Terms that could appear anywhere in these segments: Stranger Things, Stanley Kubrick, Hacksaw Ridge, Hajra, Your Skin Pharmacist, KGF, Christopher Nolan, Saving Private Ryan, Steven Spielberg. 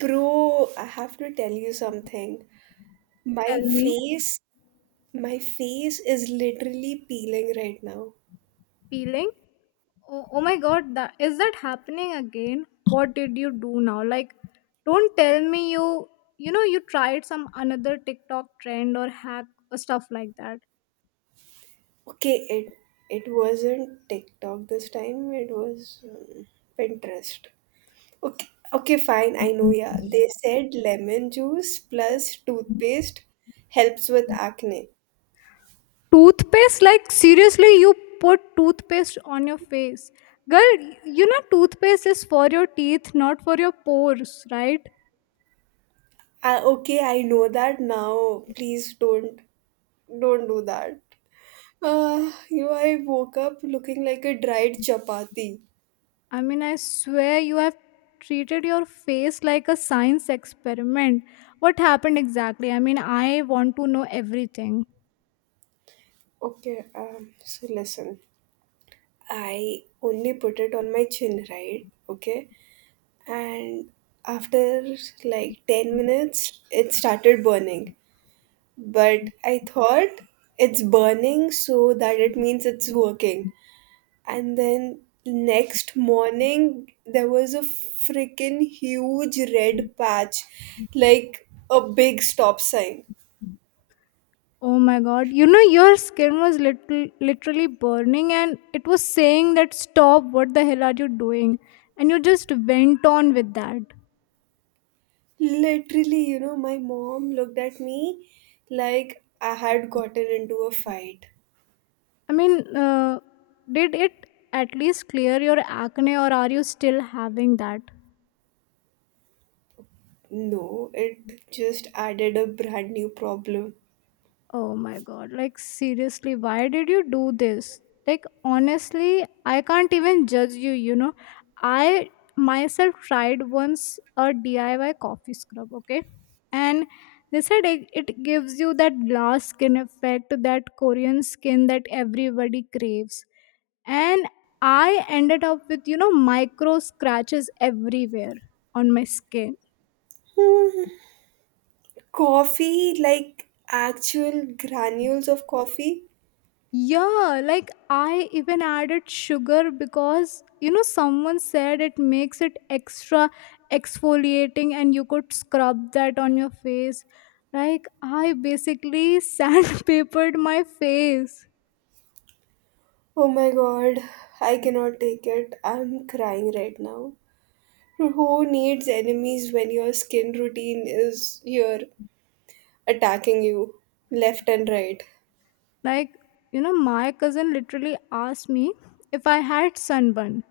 Bro, I have to tell you something. My Tell me. face, my face is literally peeling right now. Peeling. Oh my god, that is that happening again? What did you do now? Like, don't tell me you you know you tried some another tiktok trend or hack or stuff like that. Okay, it wasn't TikTok this time. It was Pinterest. Okay, okay, fine. I know. Yeah, they said lemon juice plus toothpaste helps with acne. Toothpaste? Like, seriously, you put toothpaste on your face, girl. You know toothpaste is for your teeth, not for your pores, right? Okay, I know that now. Please don't do that. I woke up looking like a dried chapati. I mean, I swear you have treated your face like a science experiment. What happened exactly? I mean, I want to know everything. Okay, so listen, I only put it on my chin, right? Okay, and after like 10 minutes, it started burning. But I thought it's burning so that it means it's working. And then next morning, there was a freaking huge red patch, like a big stop sign. Oh my god. You know, your skin was little, literally burning and it was saying that stop, what the hell are you doing? And you just went on with that. Literally, my mom looked at me like I had gotten into a fight. I mean, did it at least clear your acne or are you still having that? No, it just added a brand new problem. Oh my god, like seriously, why did you do this? Like honestly, I can't even judge you, you know. I myself tried once a DIY coffee scrub, okay? And they said it gives you that glass skin effect, that Korean skin that everybody craves. And I ended up with, you know, micro scratches everywhere on my skin. Coffee, like actual granules of coffee. Yeah, like I even added sugar because you know someone said it makes it extra exfoliating and you could scrub that on your face. Like I basically sandpapered my face. Oh my god, I cannot take it. I'm crying right now. Who needs enemies when your skin routine is here attacking you left and right? Like you know my cousin literally asked me if I had sunburn,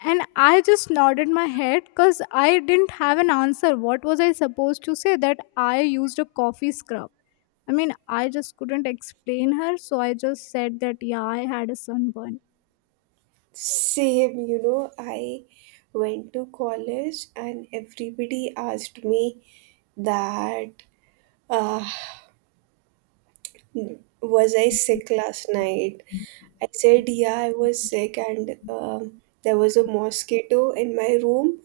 and I just nodded my head cuz I didn't have an answer. What was I supposed to say, that I used a coffee scrub? I mean, I just couldn't explain her, so I just said that, yeah, I had a sunburn. Same, I went to college and everybody asked me that uh, was I sick last night? I said, yeah, I was sick and there was a mosquito in my room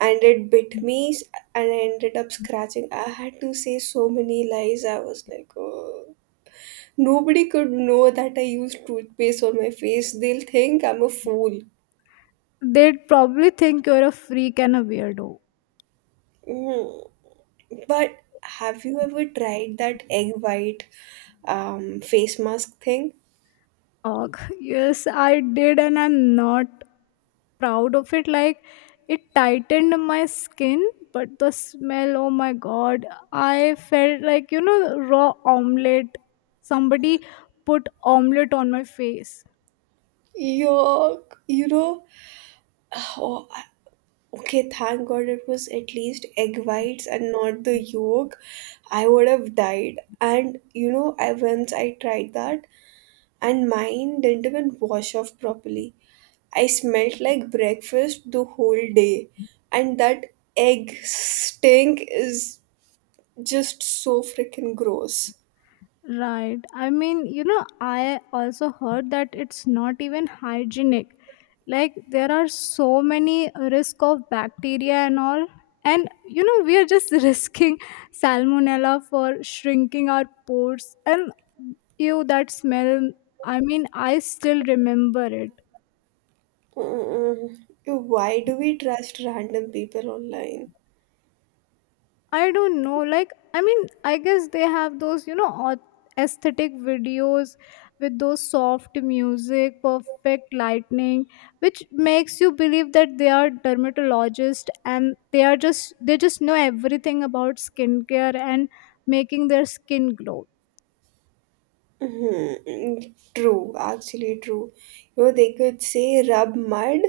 and it bit me and I ended up scratching. I had to say so many lies. I was like, oh. Nobody could know that I used toothpaste on my face. They'll think I'm a fool. They'd probably think you're a freak and a weirdo. Mm-hmm. But have you ever tried that egg white face mask thing? Ugh, yes, I did, and I'm not proud of it. Like, it tightened my skin, but the smell, oh my god, I felt like, you know, raw omelette. Somebody put omelette on my face. Yuck! Oh, okay, thank God it was at least egg whites and not the yolk. I would have died. And you know, I once I tried that, and mine didn't even wash off properly. I smelt like breakfast the whole day, and that egg stink is just so freaking gross. Right. I mean, you know, I also heard that it's not even hygienic. Like there are so many risk of bacteria and all. And you know, we are just risking salmonella for shrinking our pores and ew that smell. I mean, I still remember it. Mm, Why do we trust random people online? I don't know. Like, I mean, I guess they have those, you know, aesthetic videos with those soft music, perfect lightning, which makes you believe that they are dermatologists, and they just know everything about skincare and making their skin glow. Mhm. True, actually true. They could say rub mud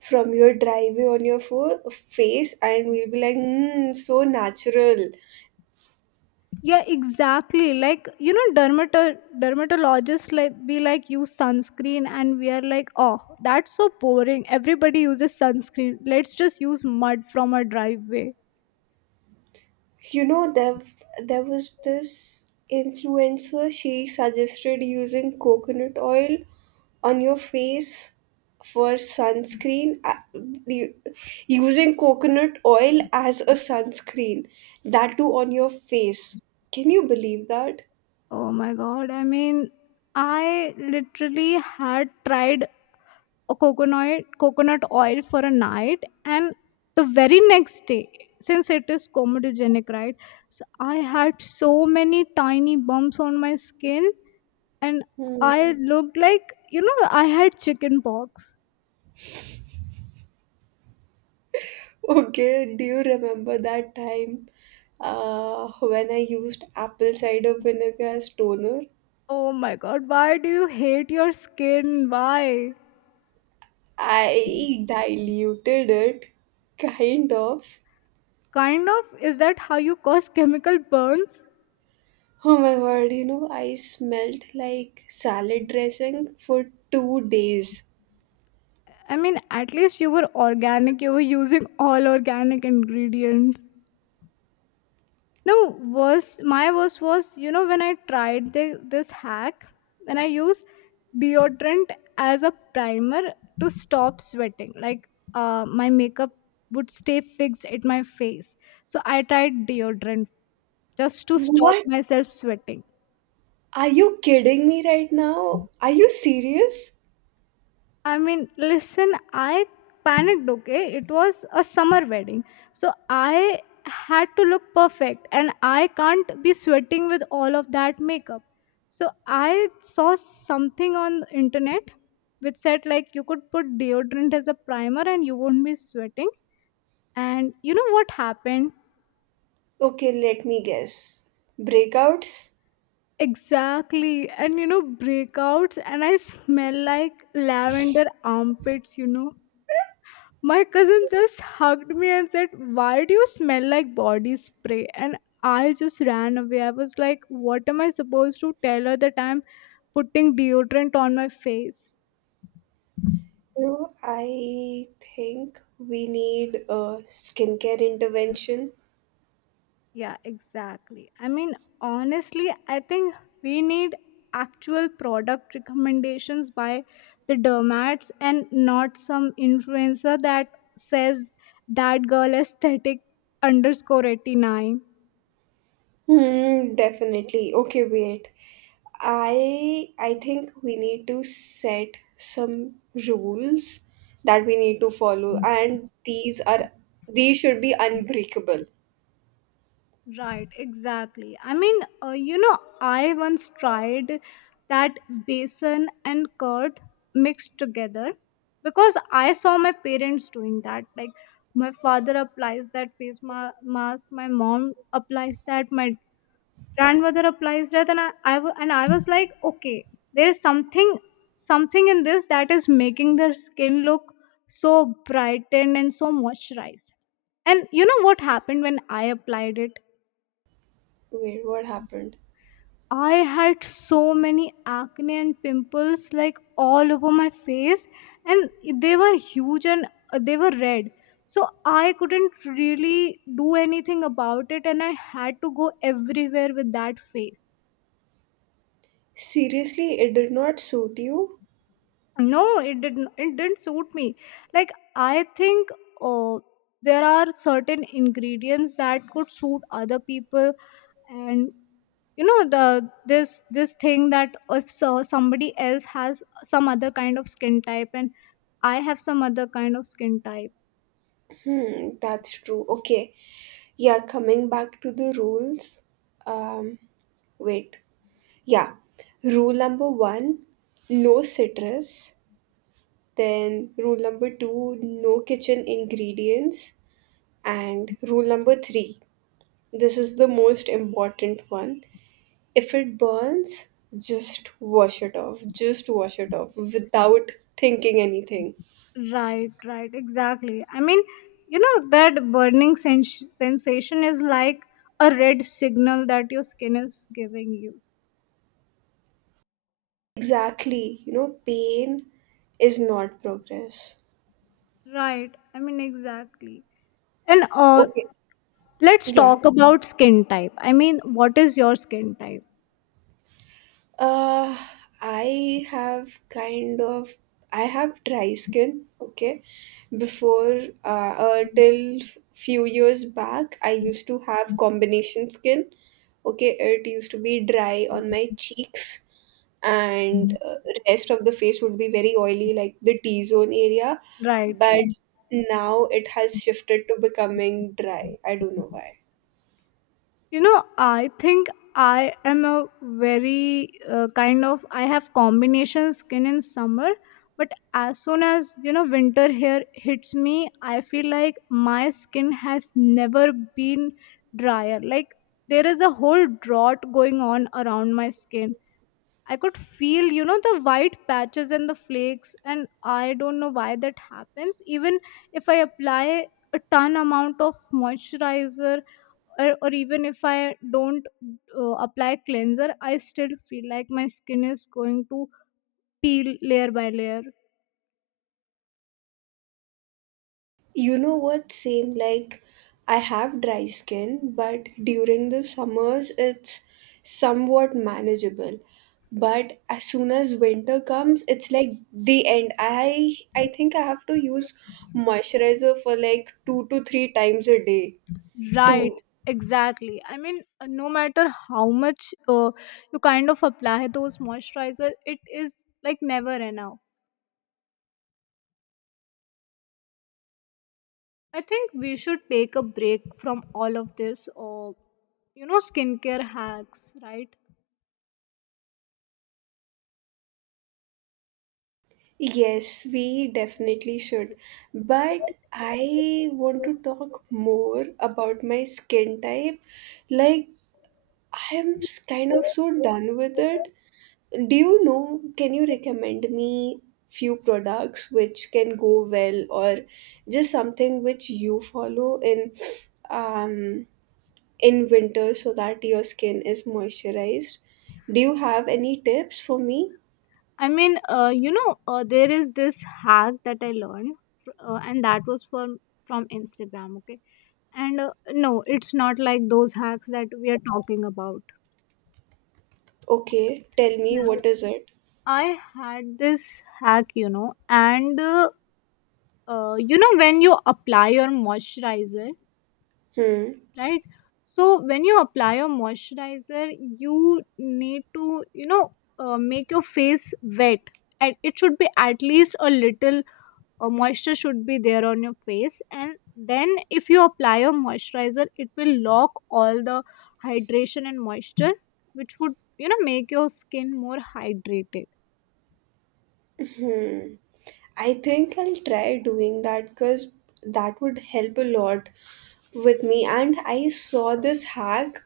from your driveway on your face, and we'll be like, mm, so natural. Yeah, exactly, like you know dermatologists like be like use sunscreen, and we are like, oh, that's so boring, everybody uses sunscreen, let's just use mud from a driveway. You know, there, there was this influencer, she suggested using coconut oil on your face for sunscreen, u- using coconut oil as a sunscreen, that too on your face. Can you believe that? Oh my god, I mean, I literally had tried a coconut oil for a night, and the very next day, since it is comedogenic, right, so I had so many tiny bumps on my skin. And Hmm. I looked like, you know, I had chicken pox. Okay, do you remember that time when I used apple cider vinegar as toner? Oh my god, why do you hate your skin? Why? I diluted it, kind of. Kind of, is that how you cause chemical burns? Oh my word, I smelled like salad dressing for 2 days. I mean, at least you were organic, you were using all organic ingredients. No, worst my worst was, you know, when I tried this hack, when I used deodorant as a primer to stop sweating. Like my makeup would stay fixed at my face. So I tried deodorant just to stop What? myself sweating. Are you kidding me right now? Are you serious? I mean, listen, I panicked, okay? It was a summer wedding. So I had to look perfect and I can't be sweating with all of that makeup. So I saw something on the internet which said like you could put deodorant as a primer and you won't be sweating. And you know what happened? Okay, let me guess. Breakouts? Exactly. And you know, breakouts, and I smell like lavender armpits, you know. My cousin just hugged me and said, why do you smell like body spray? And I just ran away. I was like, what am I supposed to tell her, that I'm putting deodorant on my face? I think we need a skincare intervention. Yeah, exactly. I mean, honestly, I think we need actual product recommendations by the dermats and not some influencer that says that girl aesthetic underscore 89. Hmm, definitely. Okay, wait. I think we need to set some rules that we need to follow, and these should be unbreakable. Right, exactly. I mean, you know, I once tried that basin and curd mixed together because I saw my parents doing that. Like, my father applies that face mask, my mom applies that, my grandmother applies that, and I was like, okay, there is something in this that is making their skin look so brightened and so moisturized. And you know what happened when I applied it? Wait, what happened? I had so many acne and pimples like all over my face, and they were huge, and they were red. So I couldn't really do anything about it, and I had to go everywhere with that face. Seriously, it did not suit you? No, it didn't suit me. Like I think, oh, there are certain ingredients that could suit other people, and you know the this this thing, that if so, somebody else has some other kind of skin type, and I have some other kind of skin type. Hmm, that's true. Okay. Yeah, coming back to the rules. Um, Wait. Yeah. Rule number one, no citrus. Then rule number two, no kitchen ingredients. And rule number three, this is the most important one. If it burns, just wash it off. Just wash it off without thinking anything. Right, right, exactly. I mean, you know that burning sensation is like a red signal that your skin is giving you. Exactly. Pain is not progress. Right, I mean, exactly. And Okay. let's Yeah. talk about skin type. I mean, what is your skin type? Uh, I have kind of I have dry skin. Okay, before till few years back, I used to have combination skin. Okay, it used to be dry on my cheeks, and rest of the face would be very oily, like the T zone area. Right. But Right. now it has shifted to becoming dry. I don't know why. You know, I think I am a very kind of, I have combination skin in summer, but as soon as, you know, winter here hits me, I feel like my skin has never been drier. Like, there is a whole drought going on around my skin. I could feel, you know, the white patches and the flakes, and I don't know why that happens. Even if I apply a ton amount of moisturizer, or even if I don't apply cleanser, I still feel like my skin is going to peel layer by layer. You know what? Same, like I have dry skin, but during the summers it's somewhat manageable. But as soon as winter comes, it's like the end. I think I have to use moisturizer for like 2 to 3 times a day Right, to exactly. I mean, no matter how much you kind of apply those moisturizer, it is like never enough. I think we should take a break from all of this, you know, skincare hacks, right? Yes, we definitely should. But I want to talk more about my skin type. Like, I am kind of so done with it. Do you know, can you recommend me few products which can go well? Or just something which you follow in um winter so that your skin is moisturized? Do you have any tips for me? I mean, you know, there is this hack that I learned, and that was from Instagram. Okay, and no, it's not like those hacks that we are talking about. Okay, tell me, Yeah. what is it? I had this hack, you know, and you know when you apply your moisturizer, Hmm. right? So when you apply a moisturizer, you need to, you know, make your face wet, and it should be at least a little moisture should be there on your face, and then if you apply a moisturizer, it will lock all the hydration and moisture, which would, you know, make your skin more hydrated. hmm I think I'll try doing that because that would help a lot with me. And I saw this hack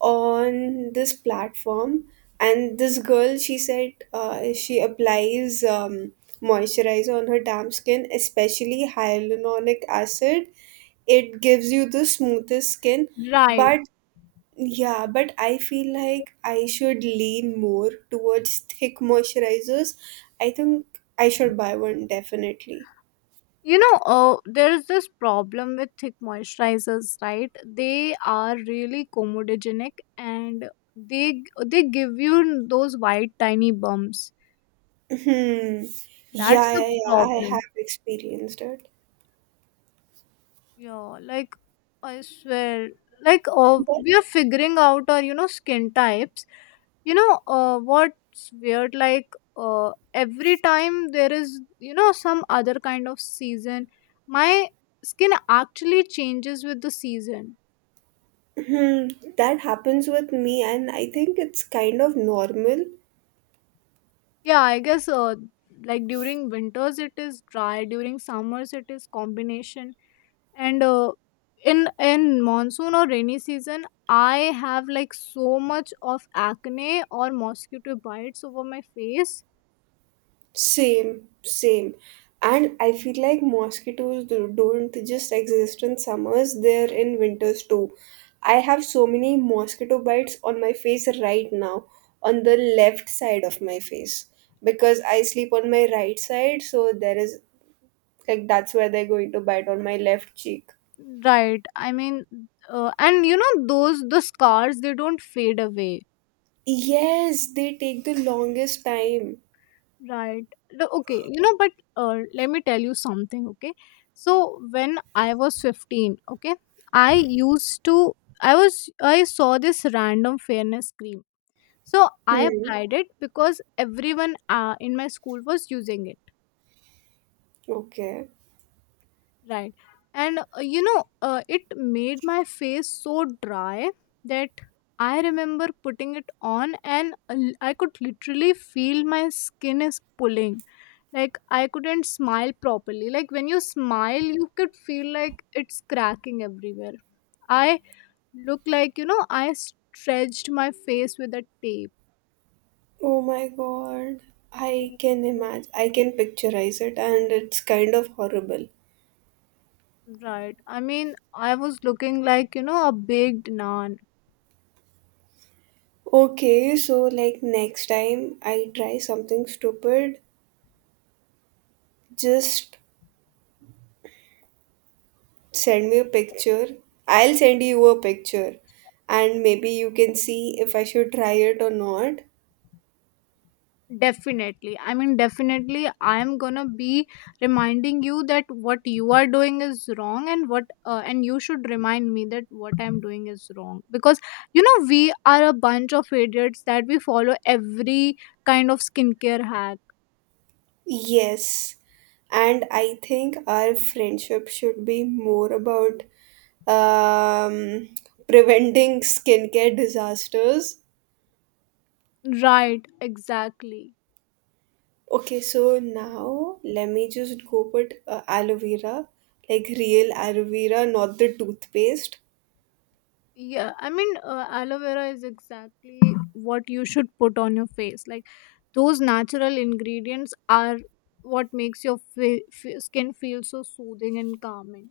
on this platform, and this girl, she said she applies moisturizer on her damp skin, especially hyaluronic acid. It gives you the smoothest skin. Right. But, yeah, but I feel like I should lean more towards thick moisturizers. I think I should buy one, definitely. You know, there is this problem with thick moisturizers, right? They are really comedogenic, and they give you those white tiny bumps. Hmm. That's Yeah, the yeah, yeah, I problem. have experienced it. Yeah, like I swear, like we are figuring out our, you know, skin types. You know, what's weird, like every time there is, you know, some other kind of season, my skin actually changes with the season. Hmm, that happens with me, and I think it's kind of normal. Yeah, I guess, like during winters it is dry, during summers it is combination, and in monsoon or rainy season I have like so much of acne or mosquito bites over my face. Same, same. And I feel like mosquitoes don't just exist in summers, they're in winters too. I have so many mosquito bites on my face right now, on the left side of my face, because I sleep on my right side, so there is like that's where they're going to bite, on my left cheek. Right. I mean, and you know those the scars, they don't fade away. Yes, they take the longest time. Right. No, okay. You know, but let me tell you something. Okay. So when I was 15, okay, I used to, I was, I saw this random fairness cream. So I Hmm. applied it because everyone in my school was using it. Okay. Right. And, you know, it made my face so dry that I remember putting it on, and I could literally feel my skin is pulling. Like I couldn't smile properly, like when you smile you could feel like it's cracking everywhere. I look like, you know, I stretched my face with a Oh my god. I can tape. imagine. I can picturize it, and it's kind of horrible. Right, I mean, I was looking like, you know, a baked naan. Okay, so like next time I try something stupid, just send me a picture. I'll send you a picture and maybe you can see if I should try it or not. Definitely. I mean, definitely, I am gonna be reminding you that what you are doing is wrong, and you should remind me that what I'm doing is wrong. Because, you know, we are a bunch of idiots that we follow every kind of skincare hack. Yes. And I think our friendship should be more about um, preventing skincare disasters. Right, exactly. Okay, so now let me just go put aloe vera, like real aloe vera, not the toothpaste. Yeah, I mean, aloe vera is exactly what you should put on your face. Like, those natural ingredients are what makes your skin feel so soothing and calming.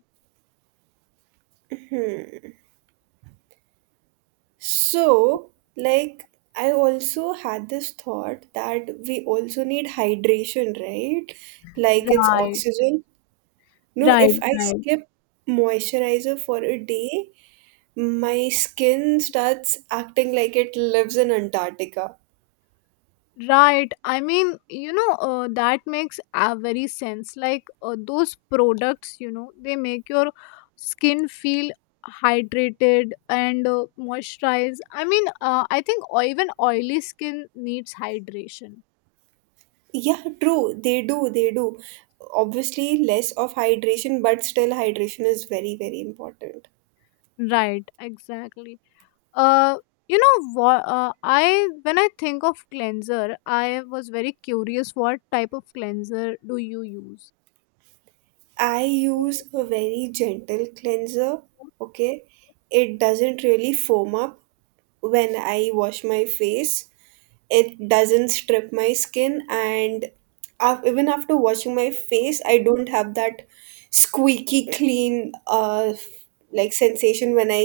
So, like, I also had this thought that we also need hydration, right? Like, it's Right, oxygen. No, right, if I right, skip moisturizer for a day, my skin starts acting like it lives in Antarctica. right. I mean, you know, that makes a very sense. Like those products, you know, they make your skin feel hydrated and moisturized. I mean, I think or even oily skin needs hydration. Yeah, true. They do. They do. Obviously, less of hydration, but still, hydration is very, very important. Right, exactly. Uh, you know what? I when I think of cleanser, I was very curious. What type of cleanser do you use? I use a very gentle cleanser. Okay. It doesn't really foam up when I wash my face. It doesn't strip my skin, and af even after washing my face, I don't have that squeaky clean like sensation, when I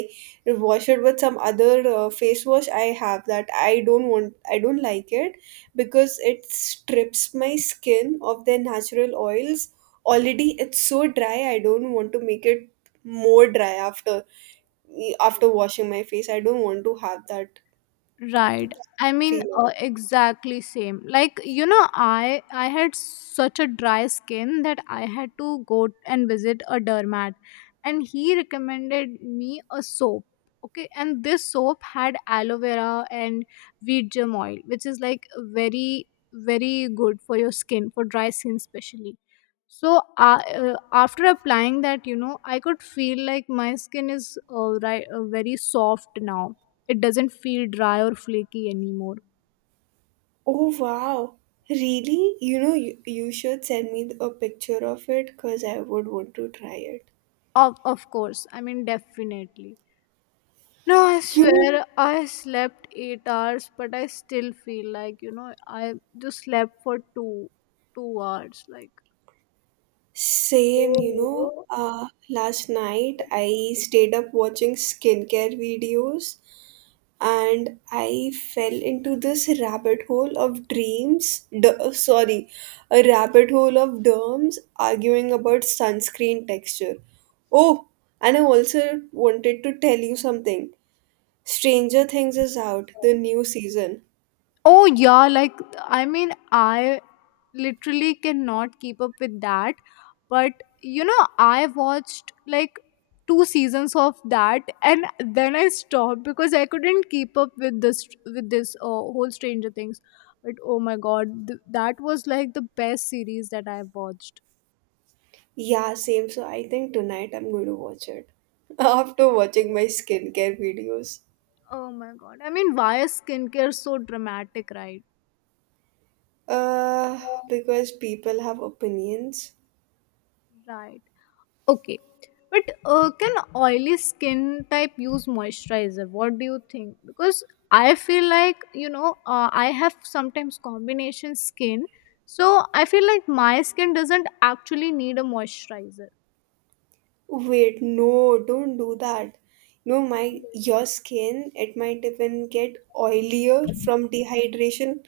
wash it with some other face wash. I have that, I don't want, I don't like it, because it strips my skin of their natural oils. Already it's so dry, I don't want to make it more dry after washing my face. I don't want to have that Right. I mean, feeling. Exactly same. Like you know, I had such a dry skin that I had to go and visit a dermat, and he recommended me a soap. Okay, and this soap had aloe vera and wheat germ oil, which is like very very good for your skin, for dry skin especially. So after applying that, you know, I could feel like my skin is very soft now it doesn't feel dry or flaky anymore. Oh wow, really? You should send me a picture of it because I would want to try it. Of course, I mean, definitely. No, I You know, swear I slept 8 hours, but I still feel like, you know, I just slept for two, 2 hours. Like, Same. Last night I stayed up watching skincare videos and I fell into this rabbit hole of dreams, sorry, a rabbit hole of derms arguing about sunscreen texture. Oh, and I also wanted to tell you something. Stranger Things is out, the new season. oh yeah, like, I mean, I literally cannot keep up with that, but you know I watched like two seasons of that and then I stopped because I couldn't keep up with this whole Stranger Things. But oh my god, that was like the best series that I watched. Yeah, same. So I think tonight I'm going to watch it. After watching my skincare videos. Oh my god, I mean, why is skincare so dramatic, right? Uh, because people have opinions. Right. Okay. But can oily skin type use moisturizer? What do you think? Because I feel like you know I have sometimes combination skin, so I feel like my skin doesn't actually need a moisturizer. Wait, no, don't do that. No, my your skin, it might even get oilier from dehydration.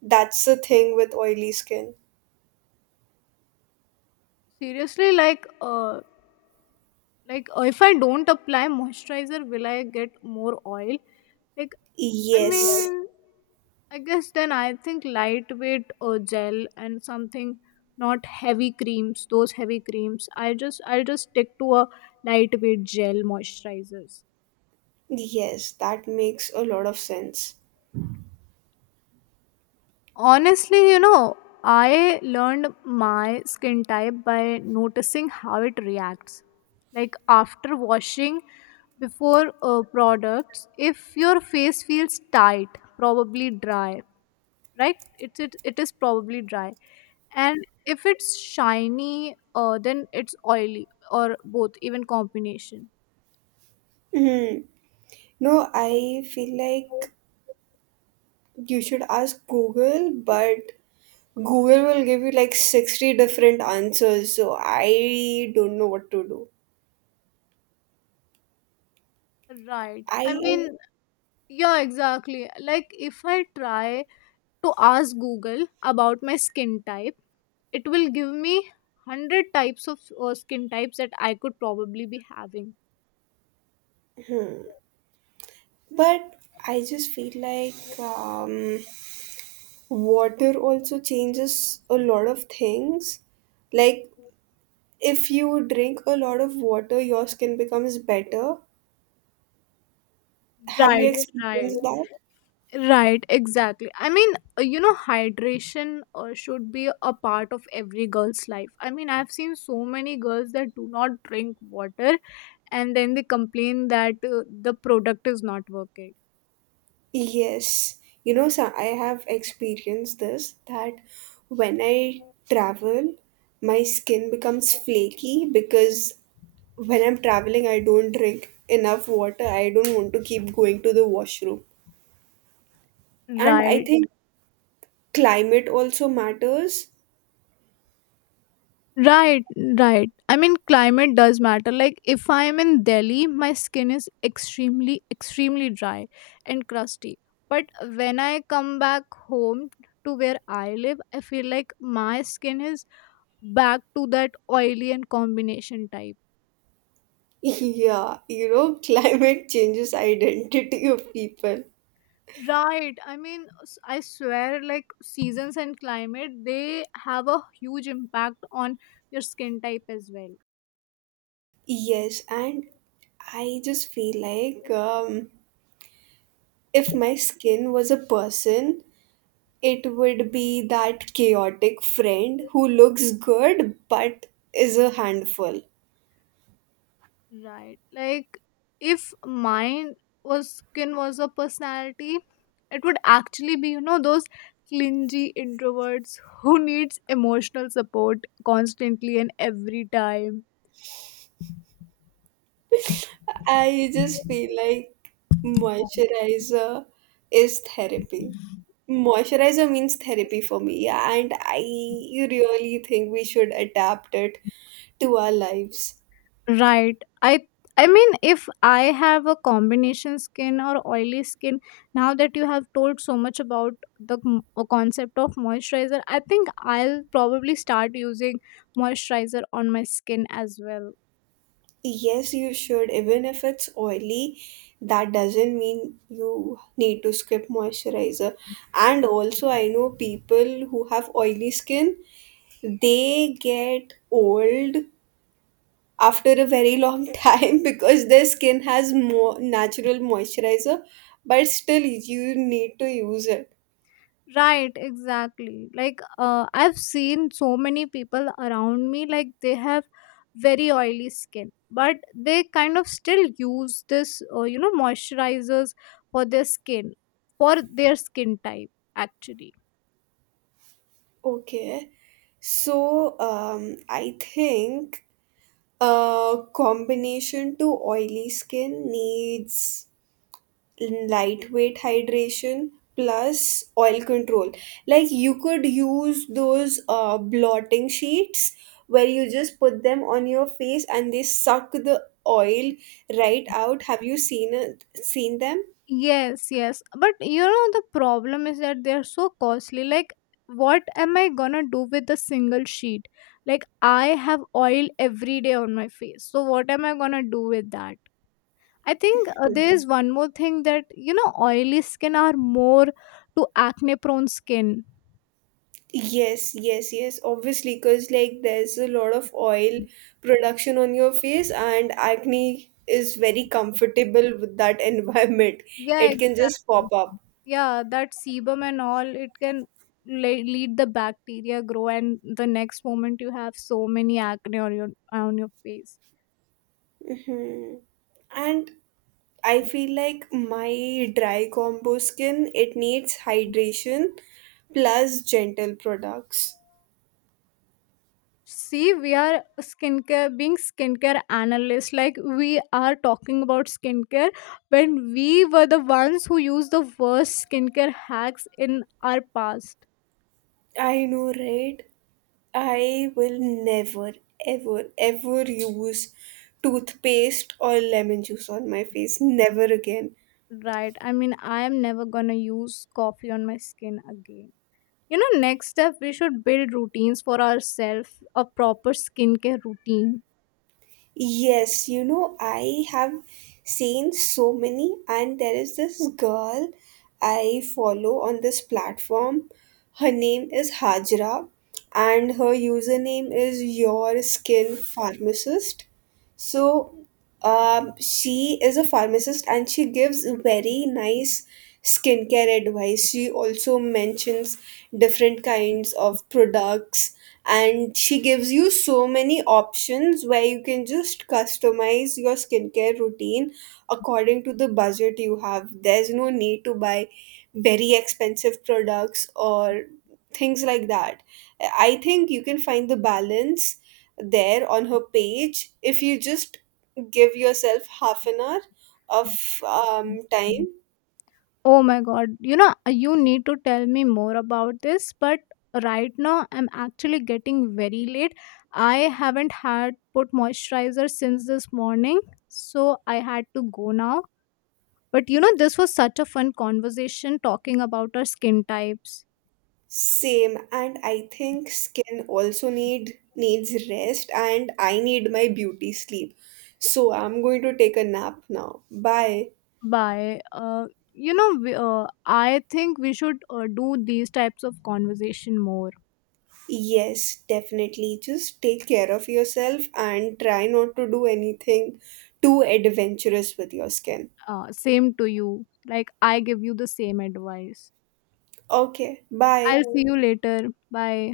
That's the thing with oily skin. Seriously, like if I don't apply moisturizer, will I get more oil? Like, I Yes, mean, I guess then I think lightweight or gel and something, not heavy creams, those heavy creams. I'll just stick to a lightweight gel moisturizers. yes, that makes a lot of sense. Honestly, you know, I learned my skin type by noticing how it reacts. Like after washing, before products, if your face feels tight, probably dry, right? It's it is probably dry. And if it's shiny, then it's oily or both, even combination. Hmm. No, I feel like you should ask Google, but Google will give you like 60 different answers, so I don't know what to do. Right. I I mean, yeah, exactly. Like if I try to ask Google about my skin type, it will give me 100 types of skin types that I could probably be having. but I just feel like water also changes a lot of things. Like, if you drink a lot of water, your skin becomes better. Have you Right, right, experienced that? right, exactly. I mean, you know, hydration should be a part of every girl's life. I mean, I've seen so many girls that do not drink water, and then they complain that the product is not working. Yes, so I have experienced this, that when I travel, my skin becomes flaky, because when I'm traveling, I don't drink enough water. I don't want to keep going to the washroom. And I Right, think climate also matters. right, right. I mean, climate does matter. Like if I am in Delhi, my skin is extremely extremely dry and crusty, but when I come back home to where I live, I feel like my skin is back to that oily and combination type. Yeah, climate changes identity of people. Right. I mean, I swear, like seasons and climate, they have a huge impact on your skin type as well. Yes, and I just feel like if my skin was a person, it would be that chaotic friend who looks good but is a handful. Right. Like if mine was skin was a personality, it would actually be, you know, those clingy introverts who needs emotional support constantly and every time. I just feel like moisturizer is therapy. Moisturizer means therapy for me, and I really think we should adapt it to our lives. Right. I mean, if I have a combination skin or oily skin, now that you have told so much about the concept of moisturizer, I think I'll probably start using moisturizer on my skin as well. Yes, you should, even if it's oily, that doesn't mean you need to skip moisturizer. And also, I know people who have oily skin, they get old after a very long time because their skin has more natural moisturizer, but still you need to use it. Right, exactly. Like, I've seen so many people around me, like, they have very oily skin, but they kind of still use this, you know, moisturizers for their skin, for their skin type, actually. Okay, so I think a combination to oily skin needs lightweight hydration plus oil control. Like, you could use those blotting sheets, where you just put them on your face and they suck the oil right out. Have you seen them? Yes, yes. But you know, the problem is that they're so costly. Like, what am I gonna do with a single sheet? Like, I have oil every day on my face. So, what am I gonna do with that? I think there is one more thing that you know oily skin are more to acne prone skin. Yes, yes, yes, obviously, because like there's a lot of oil production on your face and acne is very comfortable with that environment. Yeah, It can just exactly. pop up. Yeah, that sebum and all, it can lead the bacteria grow, and the next moment you have so many acne on your face. Mhm. And I feel like my dry combo skin, it needs hydration plus gentle products. See, we are skincare being skincare analysts, like we are talking about skincare when we were the ones who used the worst skincare hacks in our past. I know, right? I will never, ever, ever use toothpaste or lemon juice on my face. Never again. Right. I mean, I am never gonna use coffee on my skin again. You know, next step, we should build routines for ourselves, a proper skincare routine. Yes, I have seen so many, and there is this girl I follow on this platform. Her name is Hajra, and her username is Your Skin Pharmacist. So, she is a pharmacist and she gives very nice skincare advice. She also mentions different kinds of products, and she gives you so many options where you can just customize your skincare routine according to the budget you have. There's no need to buy very expensive products or things like that. I think you can find the balance there on her page if you just give yourself half an hour of time. Oh my god. You know, you need to tell me more about this, but right now I'm actually getting very late. I haven't had put moisturizer since this morning, so I had to go now. But you know, this was such a fun conversation talking about our skin types. Same, and I think skin also needs rest, and I need my beauty sleep. So I'm going to take a nap now. Bye. Bye. You know, I think we should do these types of conversation more. Yes, definitely. Just take care of yourself and try not to do anything too adventurous with your skin. Same to you. Like, I give you the same advice. Okay, bye. I'll see you later. Bye.